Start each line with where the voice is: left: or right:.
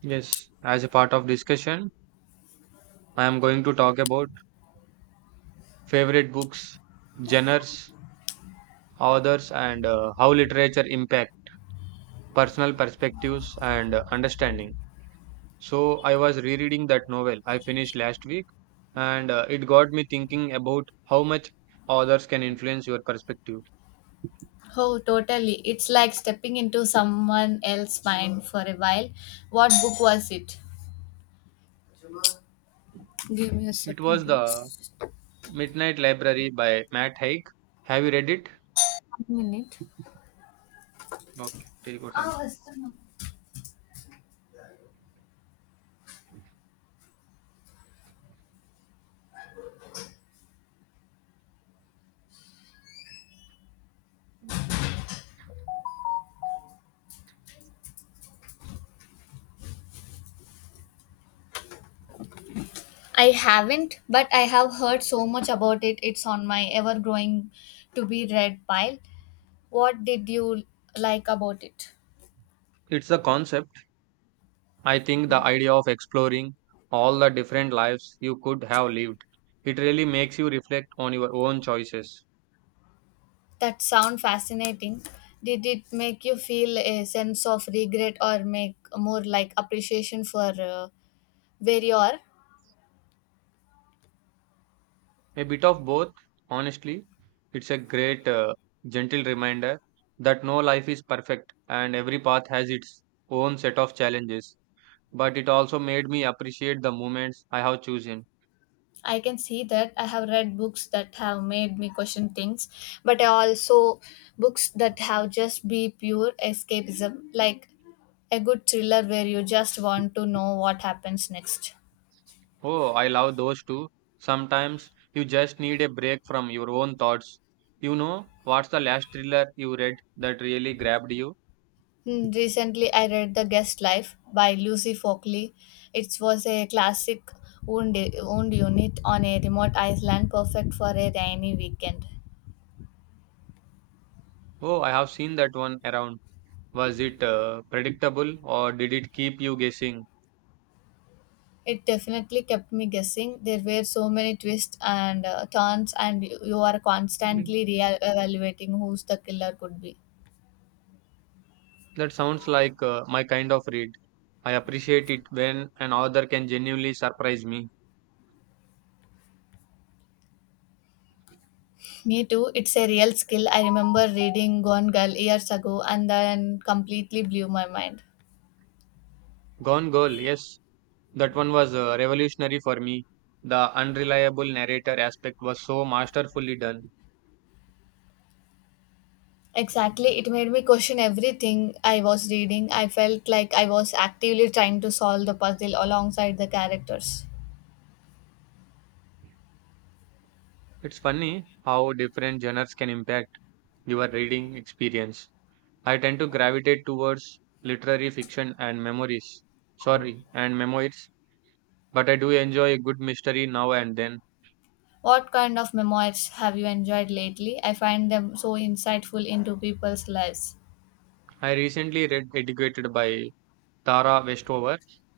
right: Yes, as a part of discussion, I am going to talk about favorite books, genres, authors, and how literature impact personal perspectives and understanding. So I was rereading that novel I finished last week, and it got me thinking about how much authors can influence your perspective.
left: Oh, totally. It's like stepping into someone else's mind for a while. What book was it? Give me a
right: It
left: second,
right: was the
left: please.
right: Midnight Library by Matt Haig. Have you read it?
left: 1 minute.
right: Okay, take your time.
left: I haven't, but I have heard so much about it. It's on my ever growing to be read pile. What did you like about it?
right: It's a concept. I think the idea of exploring all the different lives you could have lived, it really makes you reflect on your own choices.
left: That sound fascinating. Did it make you feel a sense of regret or make more like appreciation for where you are?
right: A bit of both, honestly. It's a great, gentle reminder that no life is perfect and every path has its own set of challenges. But it also made me appreciate the moments I have chosen.
left: I can see that I have read books that have made me question things, but I also books that have just be pure escapism, like a good thriller where you just want to know what happens next.
right: Oh, I love those too. Sometimes you just need a break from your own thoughts. You know, what's the last thriller you read that really grabbed you?
left: Recently, I read The Guest Life by Lucy Folkley. It was a classic wound unit on a remote island, perfect for a rainy weekend.
right: Oh, I have seen that one around. Was it predictable or did it keep you guessing?
left: It definitely kept me guessing. There were so many twists and turns, and you are constantly re-evaluating who's the killer could be.
right: That sounds like my kind of read. I appreciate it when an author can genuinely surprise me.
left: Me too. It's a real skill. I remember reading Gone Girl years ago, and then completely blew my mind.
right: Gone Girl, yes, that one was revolutionary for me. The unreliable narrator aspect was so masterfully done.
left: Exactly, it made me question everything I was reading. I felt like I was actively trying to solve the puzzle alongside the characters.
right: It's funny how different genres can impact your reading experience. I tend to gravitate towards literary fiction and memories. Sorry, and memoirs, but I do enjoy a good mystery now and then.
left: What kind of memoirs have you enjoyed lately? I find them so insightful into people's lives.
right: I recently read Educated by Tara Westover.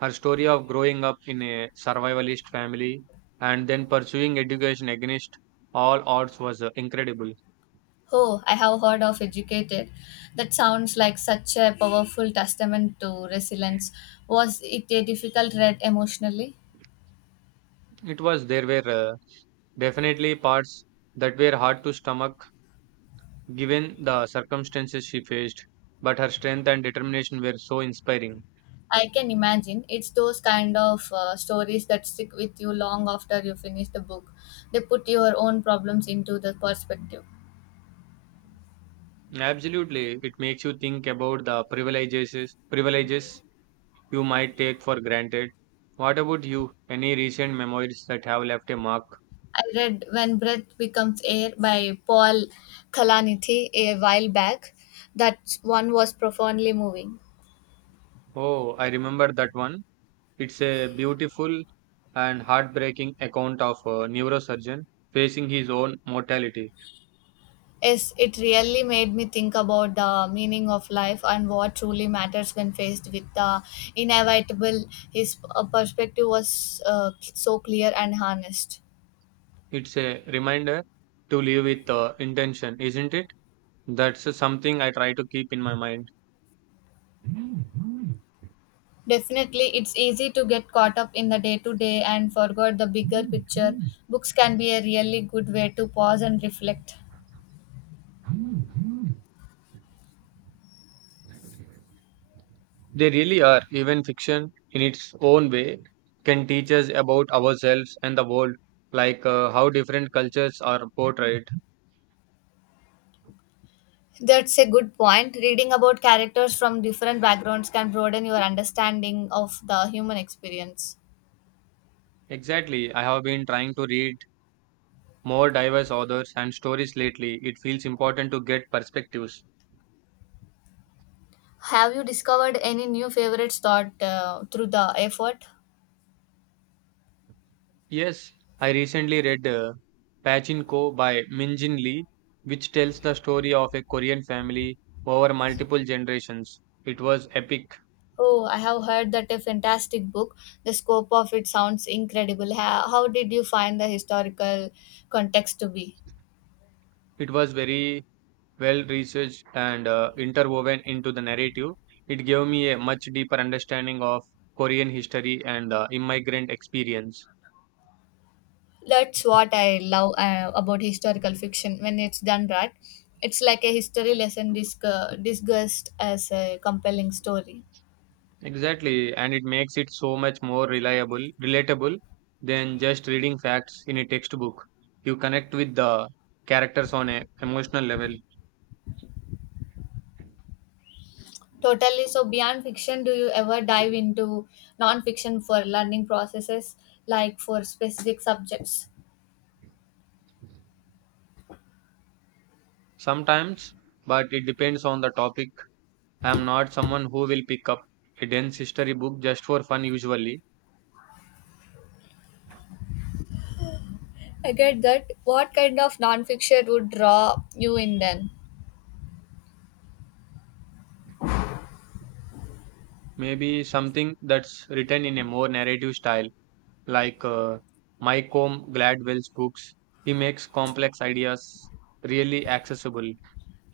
right: Her story of growing up in a survivalist family and then pursuing education against all odds was incredible.
left: Oh, I have heard of Educated. That sounds like such a powerful testament to resilience. Was it a difficult read emotionally?
right: It was, there were definitely parts that were hard to stomach given the circumstances she faced, but her strength and determination were so inspiring.
left: I can imagine. It's those kind of stories that stick with you long after you finish the book. They put your own problems into the perspective.
right: Absolutely, it makes you think about the privileges you might take for granted. What about you? Any recent memories that have left a mark?
left: I read When Breath Becomes Air by Paul Kalanithi a while back. That one was profoundly moving.
right: Oh, I remember that one. It's a beautiful and heartbreaking account of a neurosurgeon facing his own mortality.
left: Yes, it really made me think about the meaning of life and what truly matters when faced with the inevitable. His perspective was so clear and honest.
right: It's a reminder to live with intention, isn't it? That's something I try to keep in my mind.
left: Definitely, it's easy to get caught up in the day to day and forget the bigger picture. Books can be a really good way to pause and reflect.
right: They really are. Even fiction, in its own way, can teach us about ourselves and the world, like how different cultures are portrayed.
left: That's a good point. Reading about characters from different backgrounds can broaden your understanding of the human experience.
right: Exactly. I have been trying to read more diverse authors and stories lately. It feels important to get perspectives.
left: Have you discovered any new favorites thought through the effort?
right: Yes, I recently read Pachinko by Min Jin Lee, which tells the story of a Korean family over multiple generations. It was epic.
left: Oh, I have heard that a fantastic book. The scope of it sounds incredible. How did you find the historical context to be?
right: It was very well researched and interwoven into the narrative. It gave me a much deeper understanding of Korean history and immigrant experience.
left: That's what I love about historical fiction when it's done right. It's like a history lesson discussed as a compelling story.
right: Exactly, and it makes it so much more reliable, relatable than just reading facts in a textbook. You connect with the characters on a emotional level.
left: Totally. So, beyond fiction, do you ever dive into non fiction for learning processes, like for specific subjects?
right: Sometimes, but it depends on the topic. I am not someone who will pick up a dense history book just for fun usually.
left: I get that. What kind of nonfiction would draw you in then?
right: Maybe something that's written in a more narrative style like Mycomb Gladwell's books. He makes complex ideas really accessible.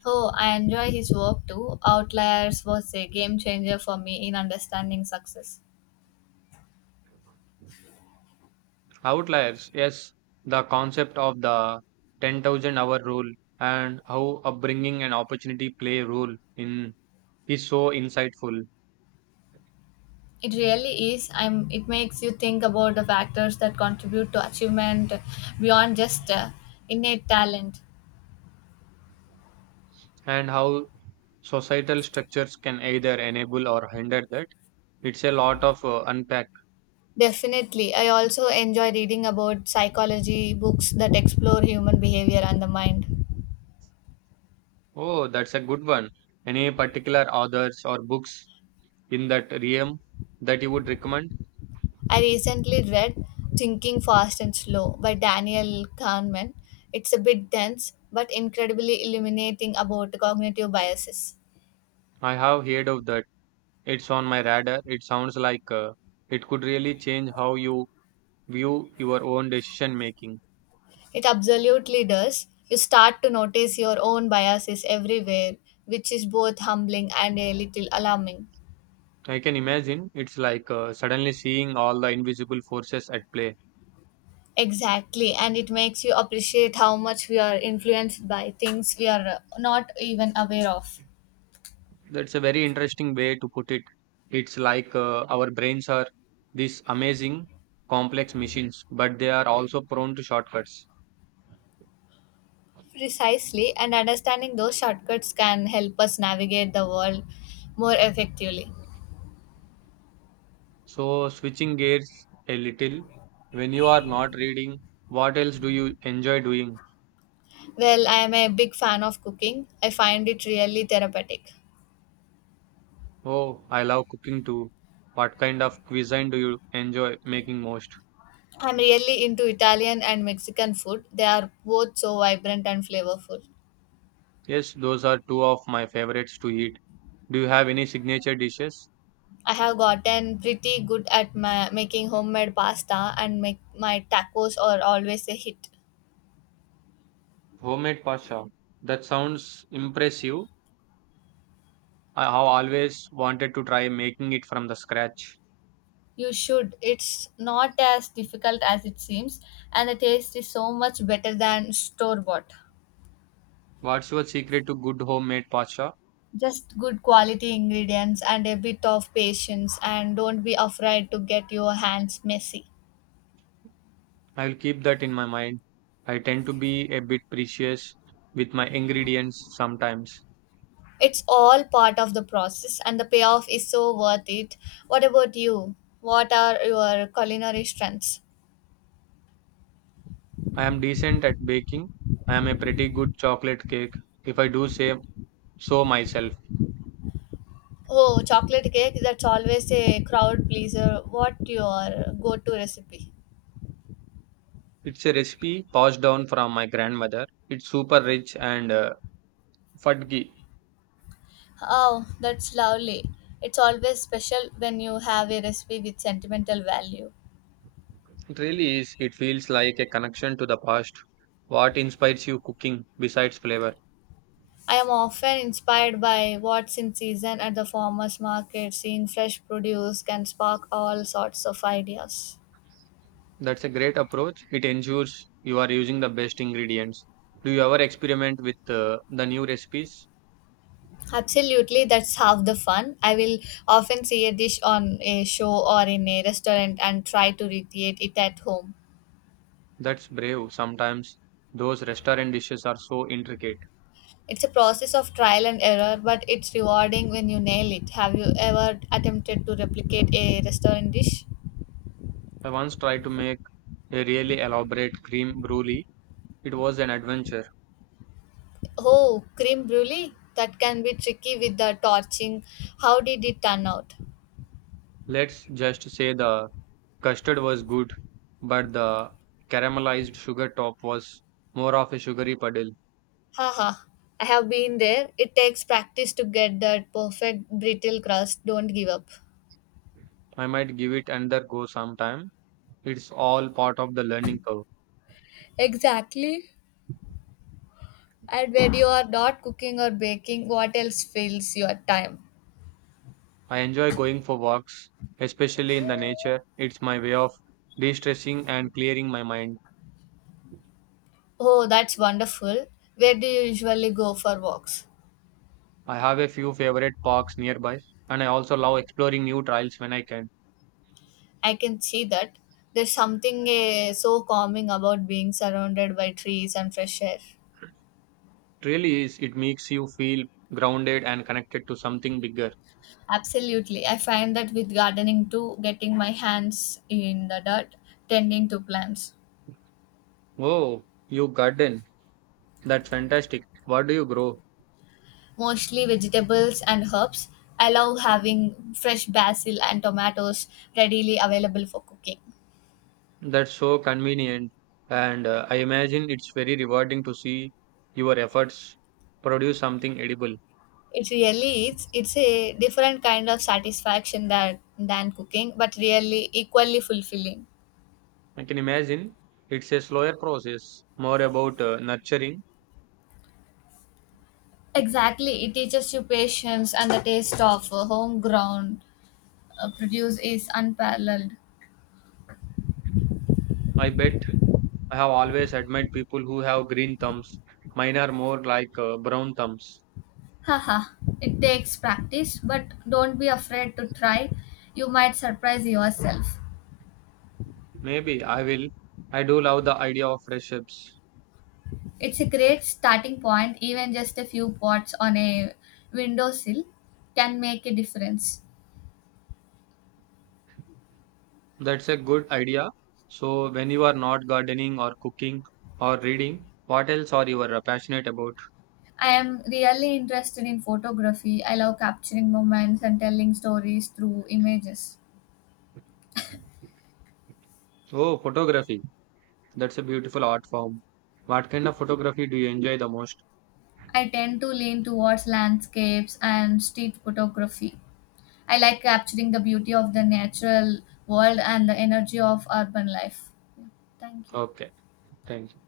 left: Oh, I enjoy his work too. Outliers was a game changer for me in understanding success.
right: Outliers, yes, the concept of the 10,000 hour rule and how upbringing and opportunity play a role in is so insightful,
left: It really is. It makes you think about the factors that contribute to achievement beyond just innate talent.
right: and how societal structures can either enable or hinder that. It's a lot of unpack.
left: Definitely. I also enjoy reading about psychology books that explore human behavior and the mind.
right: Oh, that's a good one. Any particular authors or books in that realm that you would recommend?
left: I recently read Thinking Fast and Slow by Daniel Kahneman. It's a bit dense, but incredibly illuminating about cognitive biases.
right: I have heard of that. It's on my radar. It sounds like it could really change how you view your own decision making.
left: It absolutely does. You start to notice your own biases everywhere, which is both humbling and a little alarming.
right: I can imagine it's like suddenly seeing all the invisible forces at play.
left: Exactly, and it makes you appreciate how much we are influenced by things we are not even aware of.
right: That's a very interesting way to put it. It's like our brains are these amazing complex machines, but they are also prone to shortcuts.
left: Precisely, and understanding those shortcuts can help us navigate the world more effectively.
right: So, switching gears a little, when you are not reading, what else do you enjoy doing?
left: Well, I am a big fan of cooking. I find it really therapeutic.
right: Oh, I love cooking too. What kind of cuisine do you enjoy making most?
left: I'm really into Italian and Mexican food. They are both so vibrant and flavorful.
right: Yes, those are two of my favorites to eat. Do you have any signature dishes?
left: I have gotten pretty good at making homemade pasta, and my tacos are always a hit.
right: Homemade pasta. That sounds impressive. I have always wanted to try making it from the scratch.
left: You should. It's not as difficult as it seems, and the taste is so much better than store bought.
right: What's your secret to good homemade pasta?
left: Just good quality ingredients and a bit of patience, and don't be afraid to get your hands messy.
right: I will keep that in my mind. I tend to be a bit precious with my ingredients sometimes.
left: It's all part of the process, and the payoff is so worth it. What about you? What are your culinary strengths?
right: I am decent at baking. I am a pretty good chocolate cake, if I do say so myself.
left: Oh, chocolate cake, that's always a crowd pleaser. What your go-to recipe?
right: It's a recipe passed down from my grandmother. It's super rich and fudgy.
left: Oh, that's lovely. It's always special when you have a recipe with sentimental value.
right: It really is. It feels like a connection to the past. What inspires you cooking besides flavor?
left: I am often inspired by what's in season at the farmers market. Seeing fresh produce can spark all sorts of ideas.
right: That's a great approach. It ensures you are using the best ingredients. Do you ever experiment with the new recipes?
left: Absolutely, that's half the fun. I will often see a dish on a show or in a restaurant and try to recreate it at home.
right: That's brave. Sometimes those restaurant dishes are so intricate.
left: It's a process of trial and error, but it's rewarding when you nail it. Have you ever attempted to replicate a restaurant dish?
right: I once tried to make a really elaborate cream brulee. It was an adventure.
left: Oh, cream brulee? That can be tricky with the torching. How did it turn out?
right: Let's just say the custard was good, but the caramelized sugar top was more of a sugary puddle.
left: Haha, I have been there. It takes practice to get that perfect brittle crust. Don't give up.
right: I might give it another go sometime. It's all part of the learning curve.
left: Exactly. And when you are not cooking or baking, what else fills your time?
right: I enjoy going for walks, especially in the nature. It's my way of de stressing and clearing my mind.
left: Oh, that's wonderful. Where do you usually go for walks?
right: I have a few favorite parks nearby, and I also love exploring new trails when I can.
left: I can see that. There's something so calming about being surrounded by trees and fresh air.
right: It really is, it makes you feel grounded and connected to something bigger.
left: Absolutely. I find that with gardening too, getting my hands in the dirt, tending to plants,
right: Oh, you garden. That's fantastic. What do you grow?
left: mostly vegetables and herbs. I love having fresh basil and tomatoes readily available for cooking.
right: That's so convenient, and I imagine it's very rewarding to see your efforts produce something edible.
left: It really is. It's a different kind of satisfaction that, than cooking, but really equally fulfilling.
right: I can imagine it's a slower process, more about nurturing.
left: Exactly. It teaches you patience and the taste of homegrown produce is unparalleled.
right: I bet I have always admired people who have green thumbs. Mine are more like brown thumbs.
left: Haha. It takes practice, but don't be afraid to try. You might surprise yourself.
right: Maybe I will. I do love the idea of fresh herbs.
left: It's a great starting point. Even just a few pots on a windowsill can make a difference.
right: That's a good idea. So, when you are not gardening or cooking or reading, what else are you passionate about?
left: I am really interested in photography. I love capturing moments and telling stories through images.
right: Oh, photography. That's a beautiful art form. What kind of photography do you enjoy the most?
left: I tend to lean towards landscapes and street photography. I like capturing the beauty of the natural world and the energy of urban life. Yeah, thank you.
right: Okay, thank you.